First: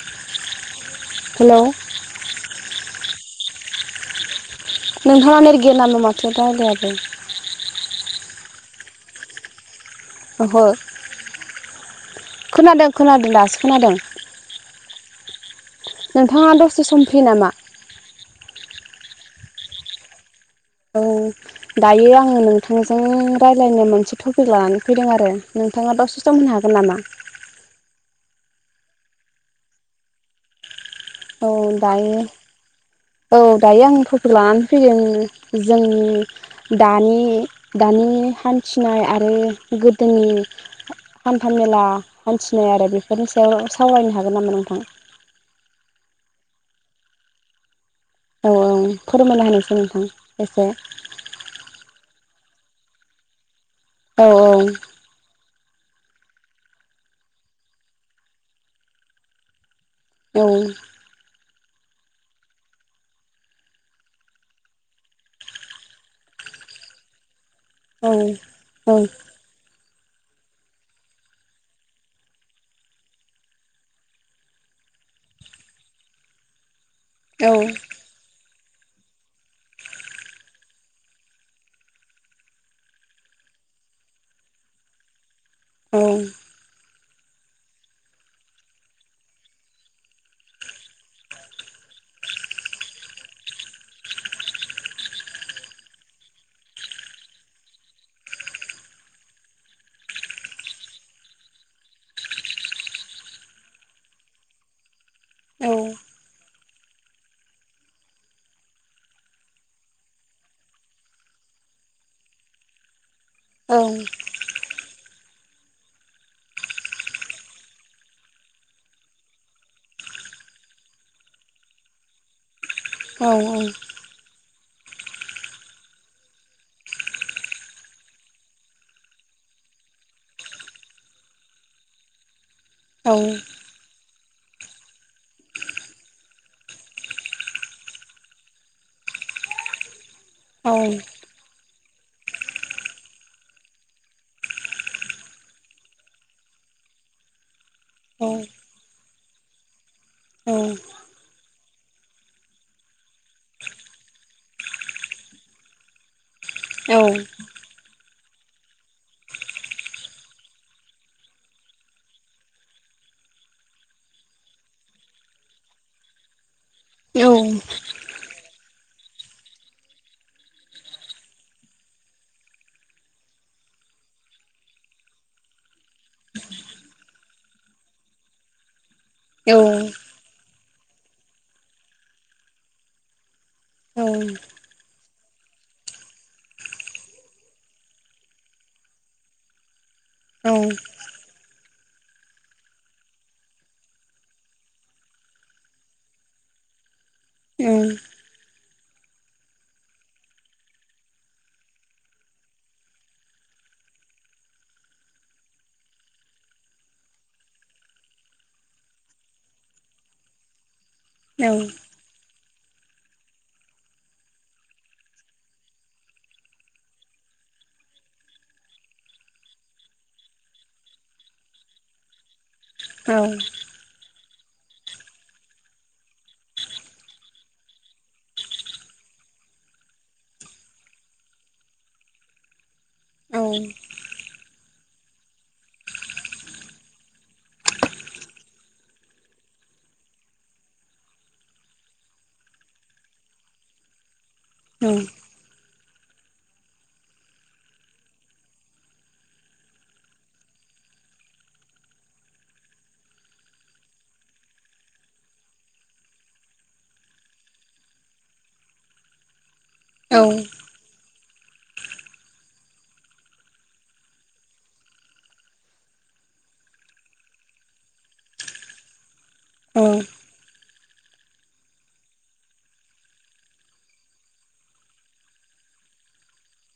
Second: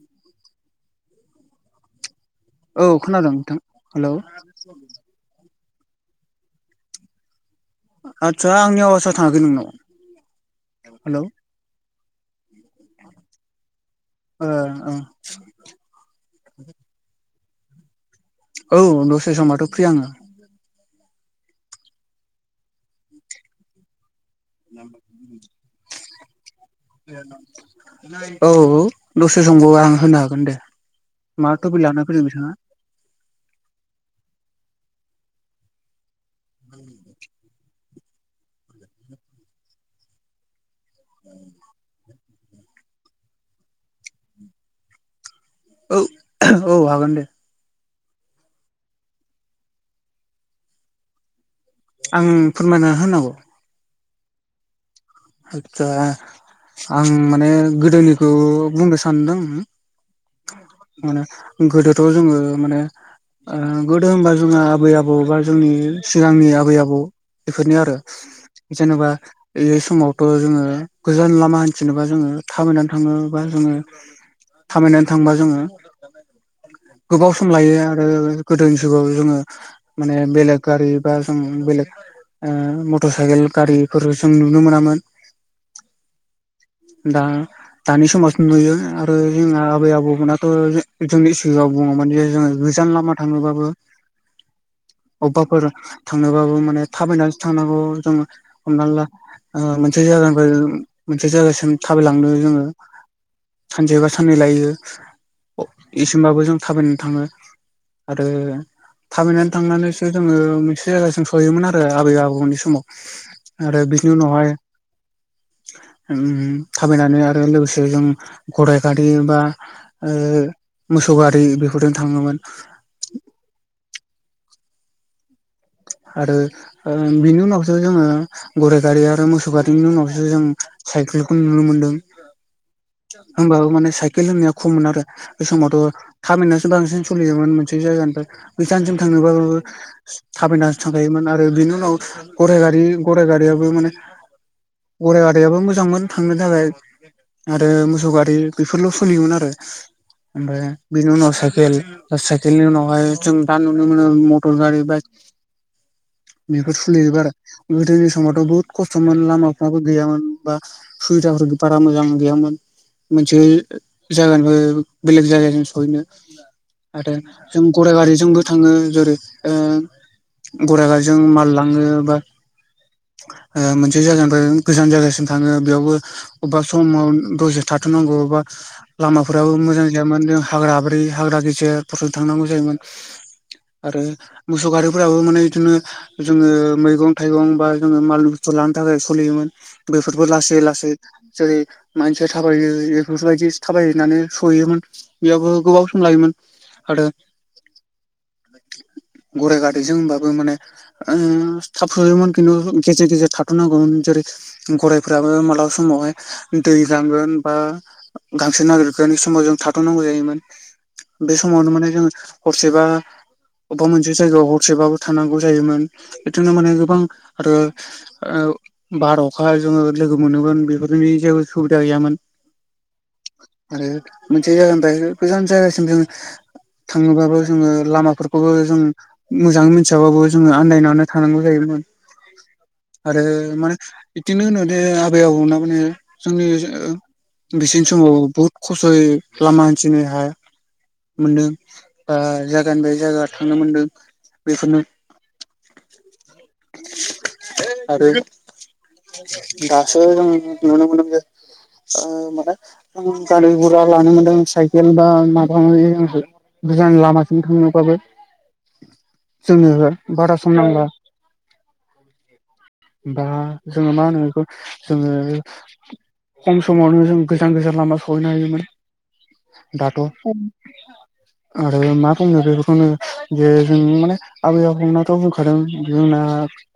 [inaudible] हेल' औ खोनादों नोंथां हेलौ नोंथाङा नेर गैया नामा माथो रायलायाबो आदसा आंनि आवासआ थाङाखै नोंनाव ओहो हेलौ खोनादों खोनादों दासो खोनादों अ नोंथाङा दसे सम फ्रि नामा औ दसे समथ' फ्रि आङो औ दायो आङो नोंथांजों रायज्लायनो मोनसे टपिक लानानै फैदों आरो नोंथाङा दासे सम होनो हागोन नामा [unintelligible] औ दसे समब आं होनो हागोन दे औ मा टपिक लाना दायो फैदों बिथाङा औ दायो आं कपि लानानै फैदों जोंनि दानि दानि हान्थिनाय आरो गोदोनि हान्था मेला हान्थिनाय आरो बेफोरनि सायाव सावरायनो हागोन नामा नोंथां औ औ हागोन दे औ औ फोरमायना होनोसै नोंथां एसे आं फोरमायना होनांगौ औ औ आदसा आं माने गोदोनिखौ बुंनो सानदों औ माने गोदोथ' जोङो माने गोदो होनबा जोंहा आबै आबौ बा जोंनि सिगांनि आबै आबौ बेफोरनि आरो औ जेनेबा बे समावथ' जोङो गोजान लामा हान्थिनोबा जोङो थाबायनानै थाङोबा जोङो थामायनानै थांबा जोङो गोबाव सम लायो आरो गोदोनि जुगाव जोङो माने बेलेग गारि बा जों बेलेग मटर साइकेल गारिफोर जों नुनो मोनामोन औ दा दानि समावसो नुयो आरो जोंहा आबै आबौ गुबुनाथ' जोंनि सिगाङाव बुङोमोन जे जोङो गोजान लामा थाङोबाबो अबेबाफोर थांनोबाबो माने थाबायनानैो थांनांगौ जोङो हमना ला मोनसे जायगानिफ्राय मोनसे जायगासिम थाबायलांदों जोङो सानसेबा साननै लायो औ इसेमबाबो जों थाबायनानै थाङो आरो थाबायनानै थांनानैसो जोङो मोनसे जायगााजों सहैयोमोन आरो आबै आबौमोननि समाव आरो बिनि उनावहाय थाबायनानै आरो लोगोसे जों गराइ गारि बा मोसौ गारि बेफोरजों थाङोमोन औ औ आरो बिनि उनावसो जोङो गराइ गारि आरो मोसौ गारिनि उनावसो जों साइकेलखौ नुनो मोनदों [inaudible] होनोमबाबो माने साइकेल होननाया खममोन आरो बे समावथ' थामिननासो बांसिन सोलियोमोन मोनसे जायगानिफ्राय बैसाननिसिम थांनोबो औ थाबायनानै थांखायोमोन आरो बिनि उनाव गराइ गारि गराइ गारियाबो माने गरायाइ आारिायाबो मोजांमोन थांनो थाखाय आरो मोसौ गारि बेफोरल' सोलियोमोन आरो ओमफ्राय बेनि उनाव साइकेल साइकेलनि उनावहाय जों दा नुनो मोनो मटर गारि बाइक बेफोर थुलिजोबो आरो गोदोनि समावथ' बुहुत खस्थ'मोन लामा फाबो गैयामोन बा सुबिदाफोर बारा मोजां गैयामोन मोनसे जायगानिफ्राय बेलेग जायगाजों सहैनो आरो जों गराइ गारिजोंबो थाङो जेरै गरायगाजजों मालाङो बा मोनसे जायगानिफ्राय गोजान जायगासिम थाङो बेयावबो अबेबा समाव दसे थाथ'नांगौ अबेबा लामाफोराबो मोजां जायामोन जों हाग्रााब्रै हाग्रा गेजेरफोरजों थांनांगौ जायोमोन। आरो मोसौ गारि ाबो माने बिदिनो जोङो मैगं थाइगं बा जोङो माल बुस्थु लानो थाखाय सोलियोमोन। बेफोरबो लासै लासै जेरै मानसिया थाबायो बेफोरबायदि थाबायनानै सहयोमोन। बेयावबो गोबाव सम लायोमोन आरो उम। गरायाइ गाथैजों होमबाबो माने। आ स सम गेजेर गेजेर थाटना गर गरायफ्राबो मालाबा समावहाय दै लांगोन बा गांसो नागिरखानि समाव जों थाथ'नांगौ जायोमोन। बे समावनो माने जोङ हरसेबा अबेबा मोनसे जायगायाव ह सबाबो थानांगौ जायोमोन बिदिनो माने गोबां आरो। बार अखा जोङो लोगो मोनगोन बेफोरनि जेबो सुबिदा गैयामोन। औ। आरो मोनसे जायगानिफ्राय गोजान जायगासिम जोङो। थाङोबाबो जोङो लामाफोरखौबो जों मोजाङै मिथियाबाबो जोङो आन्दायनानैनो थानांगौ जायोमोन आरो माने बिदिनो होनो दे आबै आबौ माने जोंनि बिसिनि समाव बुहुत खस्थ'यै लामा हान्थिनो हाया मोनदों बा जायगानिफ्राय जायगा थांनो मोनदों बेखौनो [inaudible] आरो दास नुनो मोनो। माने गारि गुरा लानो मोनदों साइकेल बा माबा माबि गोजां लामासिम थांनोबाबो जोंनो बारा सम नां [inaudible] बा जोङो मा होनो बेखौ जोङो। खम समावनो जों गोजान गोजान लामा सहैनो हायोमोन। आरो माखौम ज जों माने आबै आबौमोननाथ' बुंखादों जोंना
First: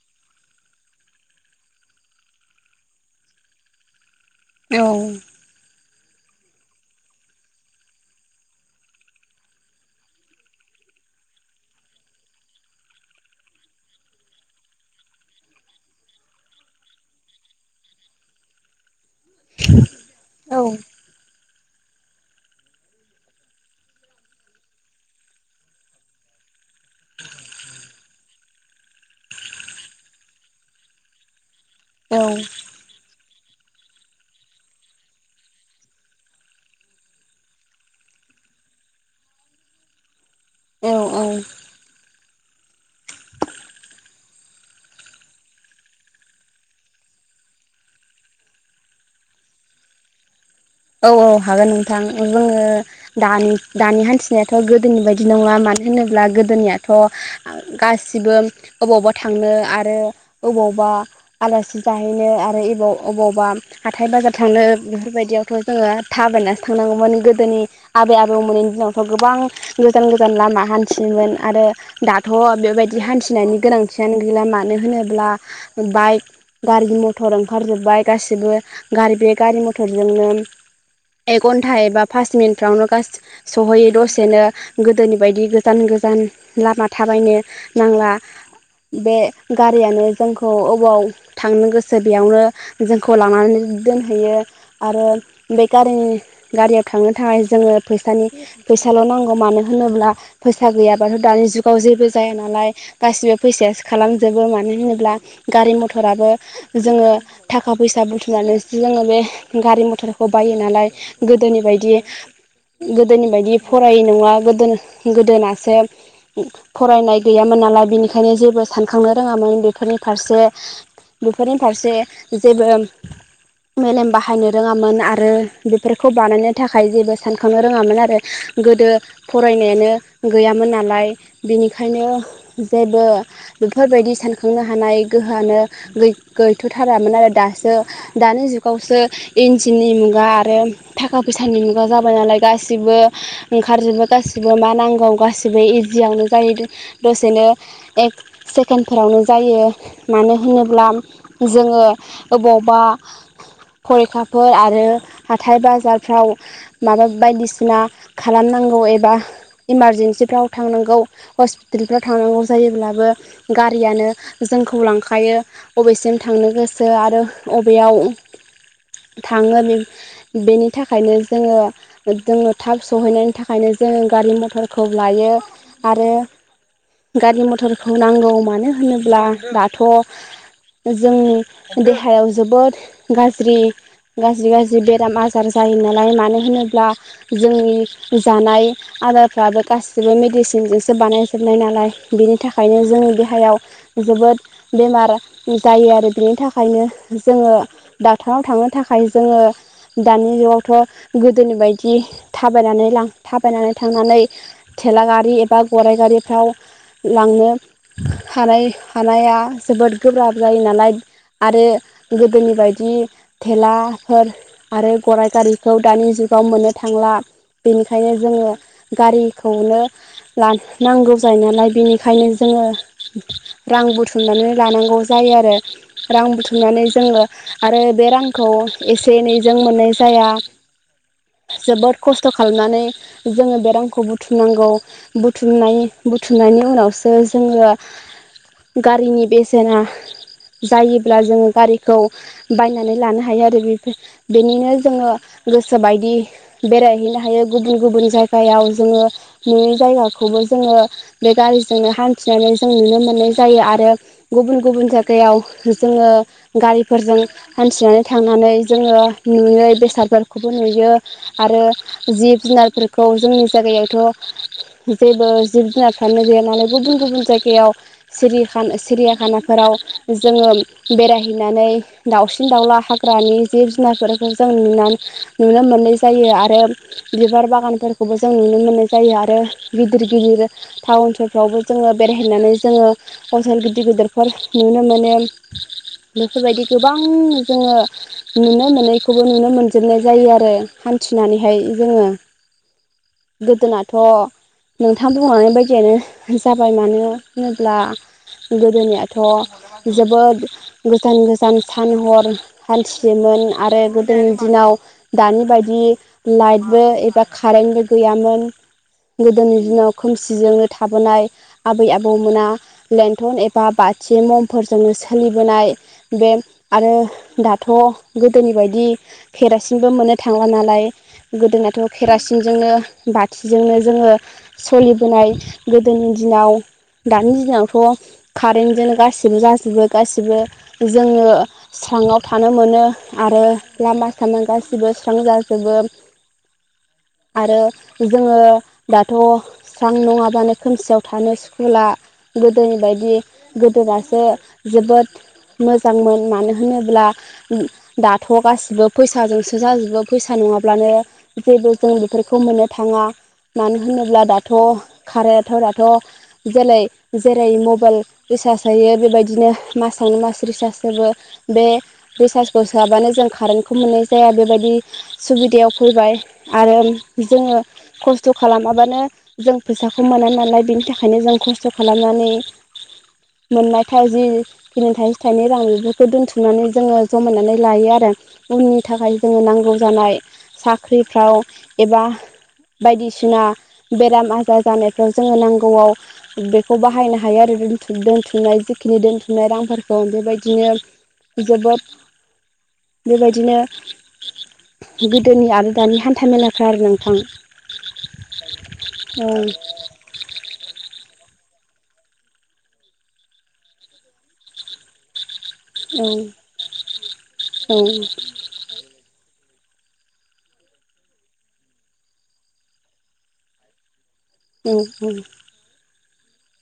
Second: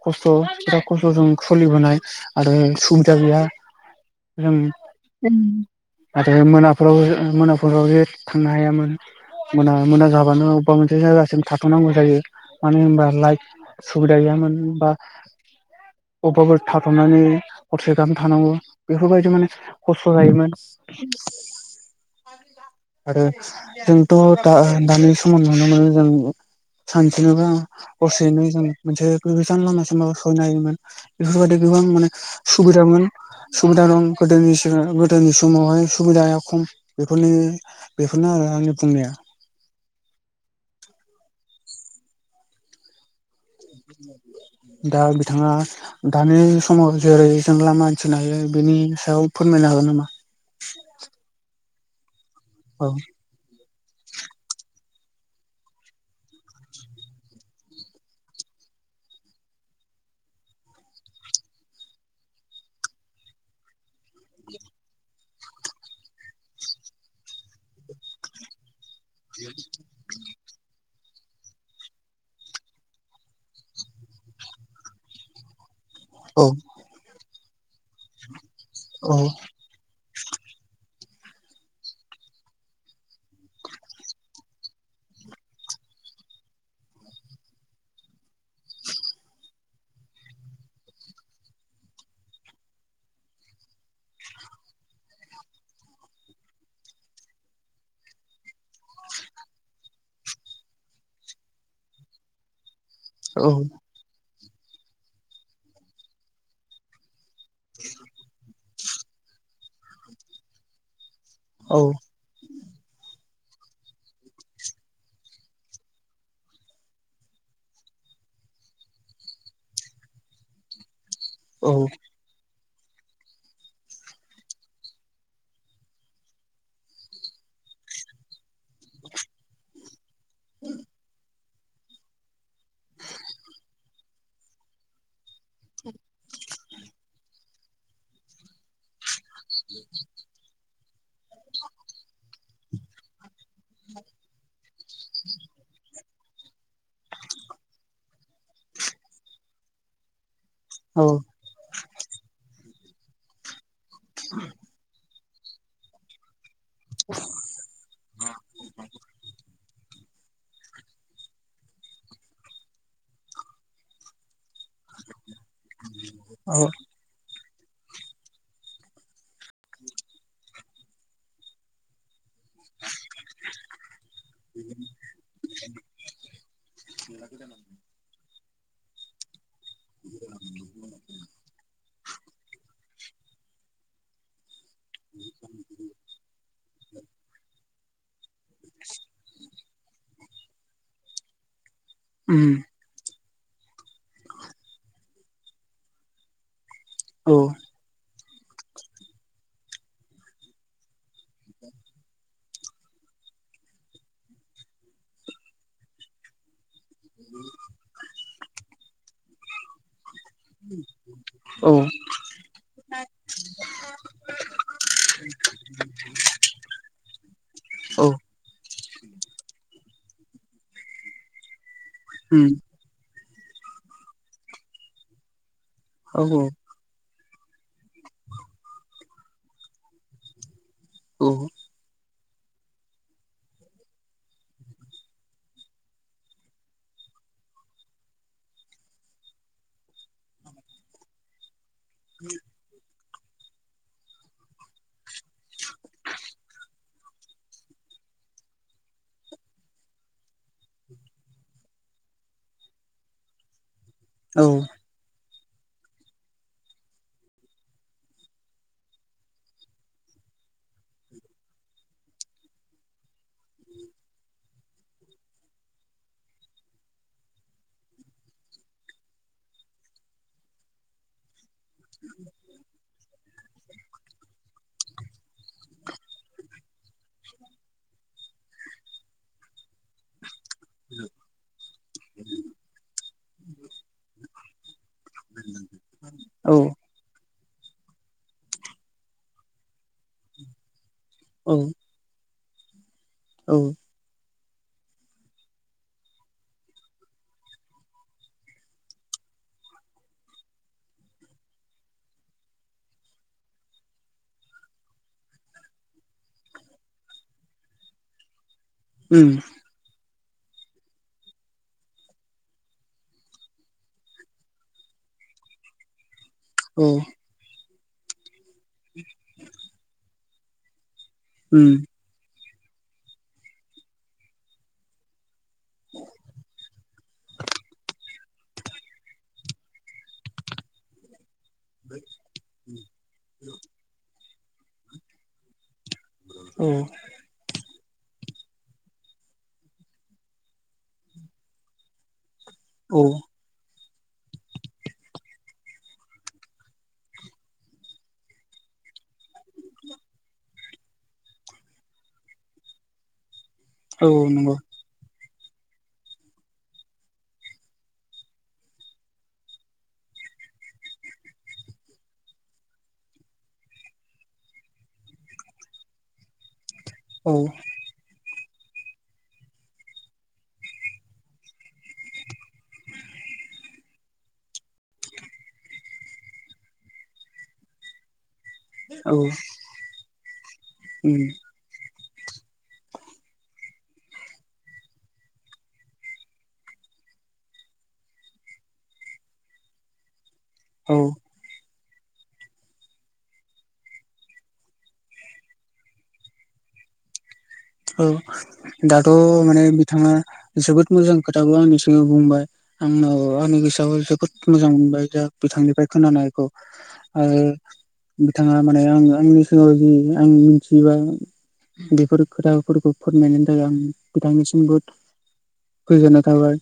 खस्थ' बिराद खस्थ'जों सोलिबोनाय आरो सुबिदा गैया। [inaudible] आरो मोनाफोराव मोनाफोराव ज थांनो हायामोन। मोना मोना जाबानो अबेबा मोनसे जासिनो थ सनांगौ जायो मानो होनबा लाइट सुबिदा गैयामोन बा अबेबाबो थाथ'नानै हरसे गाम थानांगौ बेफोरबायदि माने खस्थ' जायोमोन आरो जोंथ' द दानि समाव नुनो मोनो जों सानसिनोबा दसेनो जों मोनसे गोजान लामा साबो सहैनो होमोन। बेफोरबायादि गोबां माने सुबिदामोन। सुबिदा दं गोदनि गोदोनि समावहाय सुबिदाया खम बेफोरनि। बेखौनो आरो आंनि बुंनाया औ औ। दा बिथाङा। दानि समाव जेरै जों लामा हान्थिनो हायो बेनि सायाव फोरमायनो हागोन नामा औ औ हागोन नोंथां जोङो औ दानि दानि हान्थिनायाथ' गोदोनि बायदि नंला मानो होनोब्ला गोदोनियाथ' गासिबो अबावबा थांनो आरो अबावबा आलासि जाहैनो आरोबाव अबावबा हाथाय बाजार थांनो बेफोरबायदियाव खौ जोङो थाबायनानैसो थांनांगौमोन गोदोनि आबै आबौ मोननि दिनाव गोबां गोजान गोजान लामा हान हान्थियोमोन आरो दाथ' बेबायदि हान्थिनायनि गोनांथियानो गैला मानो होनोब्ला बाइक औ गारि मथर ओंखारजोबबाय गासिबो औ गारि बे गारि मथरजोंनो एक घन्टा एबा पास मिनिटफ्रावनो गासै सहैयो दसेनो गोदोनि बायदि गोजान गोजान लामा थाबायनो नांला बे गारियानो जोंखौ अबाव थांनो गोसो बेयावनो जोंखौ लनानै दोनहैयो आरो बे गारिनि गारियाव थांनो थाखाय जोङो फैसानि फैसाल' नांगौ मानो होनोब्ला फैसा गैयाबाथ' दानि जुगाव जेबो जाया नालाय गासिबो औ फैसायासो खालामजोबो मानो होनोब्ला गारि मथराबो जोङो थाखा फैसा बुथुमनानै जोङो बे गारि मथरखौ बायो नालाय गोदोनि औ बायदि गोदोनि बायदि फरायै नङा गोदो गोदोनासो फरायनाय गैयामोन नालाय बिनिखायनो जेबो सानखांनो रोङामोन बेफोरनि फारसे बेफोरनि औ फारसे जेबो मेलेम बाहायनो रोङामोन आरो आरो बेफोरखौ बानायनो थाखाय जेबो सानखांनो रोङामोन आरो गोदो फरायनायानो गैयामोन नालाय बेनिखायनो जेबो बेफोरबायदि सानखांनो हानाय गोहोआनो गैथ'थारामोन आरो दासो दानि जुगावसो इन्जिननि मुगा आरो थाखा फैसानि मुगा जाबाय नालाय गासैबो ओंखारजोबो गासैबो मा नांगौ गासिबो इजियावनो जायो दसेनो एक सेकेन्डफोरावनो जायो मानो होनोब्ला औ जोङो अबावबा फरिखाफोर आरो हाथाय बाजारफ्राव माबा बायदिसिना खालामनांगौ एबा इमारजेनसिफ्राव थांनांगौ हस्पिटालफ्राव थांनांगौ जायोब्लाबो गारियानो जोंखौ लांखायो बबेसिम थांनो औ गोसो आरो बबेयाव थाङो बे बेनि थाखायनो जोङो जोङो थाब सहैनायनि थाखायनो जोङो गारि मथरखौ लायो आरो गारि मथरखौ नांगौ मानो होनोब्ला दाथ' जोंनि देहायाव जोबोद गाज्रि गाज्रि गाज्रि जि बेराम आजार जायो नालाय मानो होनोब्ला जोंनि जानाय आदारफ्राबो गासिबो मेडिसिनजोंसो बानायजोबनाय नालाय बिनि उम थाखायनो जोंनि देहायाव जोबोद बेमार जायो आरो बेनि थाखाय थाखायनो औ जोङो ड'क्टराव थांनो थाखाय जोङो दानि जुगावथ' गोदोनि बायदि थाबायनानै थाबायनानै थांनानै थेला गारि एबा गराइ गारिफ्राव लांनो हानाय हानाया जोबोद गोब्राब जायो नालाय आरो औ गोदोनि बायदि थेलाफोर आरो गराइ गारिखौ दानि जुगाव मोननो थांला औ बेनिखायनो जोङो गारिखौनो नांगौ जायो नालाय बिनि ओंखायनो उम जोङो रां बुथुमनानै लानांगौ जायो आरो रां औ औ बुथुमनानै जोङो आरो बे रांखौ एसे एनैजों मोननाय जाया औ जोबोद खस्थ' खालामनानै जोङो बे रांखौ बुथुमनांगौ। बुथुमनाय बुथुमनायनि उनावसो जोङो गारिनि बेसेना जायोब्ला जोङो गारि खौ बायनानै लानो हायो आरो बेफोर बेनिनो जोङो गोसो बायदि बेरायहैनो हायो गुबुन गुबुन जायगायाव जोङो नुयिनि जायगाखौबो जोङो बे गारिजोंनो हान्थिनानै जों नुनो मोननाय जायो आरो औ गुबुन गुबुन जागायाव जोङो गारिफोरजों हान्थिनानै थांनानै जोङो नुयै बेसादफोरखौबो नुयो आरो जिब जुनारफोरखौ जोंनि जागायावथ' जेबो जिब जुनार थानो गैया नालाय गुबुन गुबुन जायगायाव सिरिखान सिरियाखानाफोराव जोङो बेरायहैनानै दाउसिन दाउला हाग्रानि जिब जुनारफोर खौ जों नुना नुनो मोननाय जायो आरो बिबार बागानफोरखौबो जों नुनो मोननाय जायो आरो गिदिर गिदिर टाउन सहफ्रावबो जोङो बेरायहैनानै जोङो हटेल गिदिर गिदिरफोर नुनो मोनो। बेफोर औ बायदि गोबां जोङो नुनो मोनैखौबो नुनो मोनजोबनाय जायो आरो। औ हान्थिनानैहाय जोङो गोदोनाथ' नोंथां बुंलांनाय बायदियानो जाबाय मानो होनोब्ला गोदोनियाथ' जोबोद गोजान गोजान सान हर हान्थियोमोन आरो गोदोनि दिनाव दानि बायदि लाइटबो एबा कारेन्टबो गैयामोन। उम गोदोनि दिनाव खोमसिजोंनो थाबोनाय आबै आबौमोना लेन्थन एबा बाथि ममफोरजोंनो सोलिबोनाय बे औ आरो दाथ' गोदोनि बायदि केरासिनबो मोननो थांला नालाय उम गोदोथ' पेरासिनजोंनो बाथिजोंनो जोङो सलिबोनाय गोदोनि दिनाव दानि दिनावथ' कारेन्टजोंनो गासिबो जाजोबो गासिबो जोङो स्राङाव थानो मोनो। आरो लामा सामा गासिबो स्रां जाजोबो। औ आरो जोङो दाथ' स्रां नङाबानो खोमसियाव थानो सुखुला गोदोनि औ बायदि गोदोनासो जोबोद मोजांमोन मानो होनोब्ला दाथ' थ' गासिबो फैसाजोंसो जाजोबो फैसा नङाब्लानो जेबो जों बेफोरखौ मोननो थाङा मानो औ होनोब्ला दाथ' नंगौ खारायाथ' दाथ' जेलै जेरै मबेइल रिसार्ज सोयो बेबायदिनो मासावनो मास रिसार्ज जोबो बे रिसार्जखौ सोआबानो जों जों कारेन्टखौ मोननाय जाया बेबायदि सुबिदायाव फैबाय आरो औ जोङो खस्थ' खालामाबानो जों फैसाखौ मोना नालाय बिनि थाखायनो जों खस्थ' खालामनानै मोननायखाय जि बिदिनो थाइसे थाइनै रां बेफोरखौ दोनथुमनानै जोङो जमायनानै लायो आरो। उननि औ थाखाय जोङो नांगौ जानाय उम साख्रिफ्राव एबा बायदिसिना बेराम आजार जानायफ्राव जोङो नांगौआव बेखौ बाहायनो हायो आरो बे बुथु-दोनथुमनाय जिखिनि दोनथुमनाय रांफोरखौ बेबायदिनो औ। जोबोद बेबायदिनो गोदोनि आरो दानि हान्था मेलाफ्रा आरो नोंथां। औ दाथ' औ माने बिथाङा जोबोद मोजां खोथाखौ आंनि सिगाङाव बुंबाय आंनाव आंनि गोसोआबो जोबोद मोजां मोनबाय। दा बिथांनिफ्राय खोनानायखौ ओ बिथाङा माने आंङो आंनि सिगाङाव जि आं मिथियोबा बेफोर खोथाफोरखौ फोरमायनायनि थाखाय आं बिथांनिसिमबो गोजोननाय थाबाय।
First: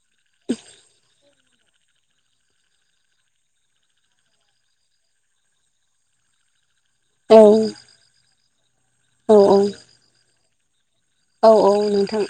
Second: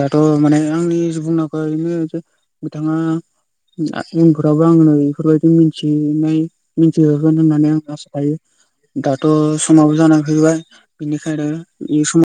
दाथ' माने आंनि बुंनांगौवा बेनो जे बिथाङा उनफोरावबो आंनो इफोरबायदि मिथिनाय। मिथिहोगोन औ होननानै आं आसा थायो। दाथ' औ समाबो जाना फैबाय। इनिखायनो औ औ इ नोंथां समाव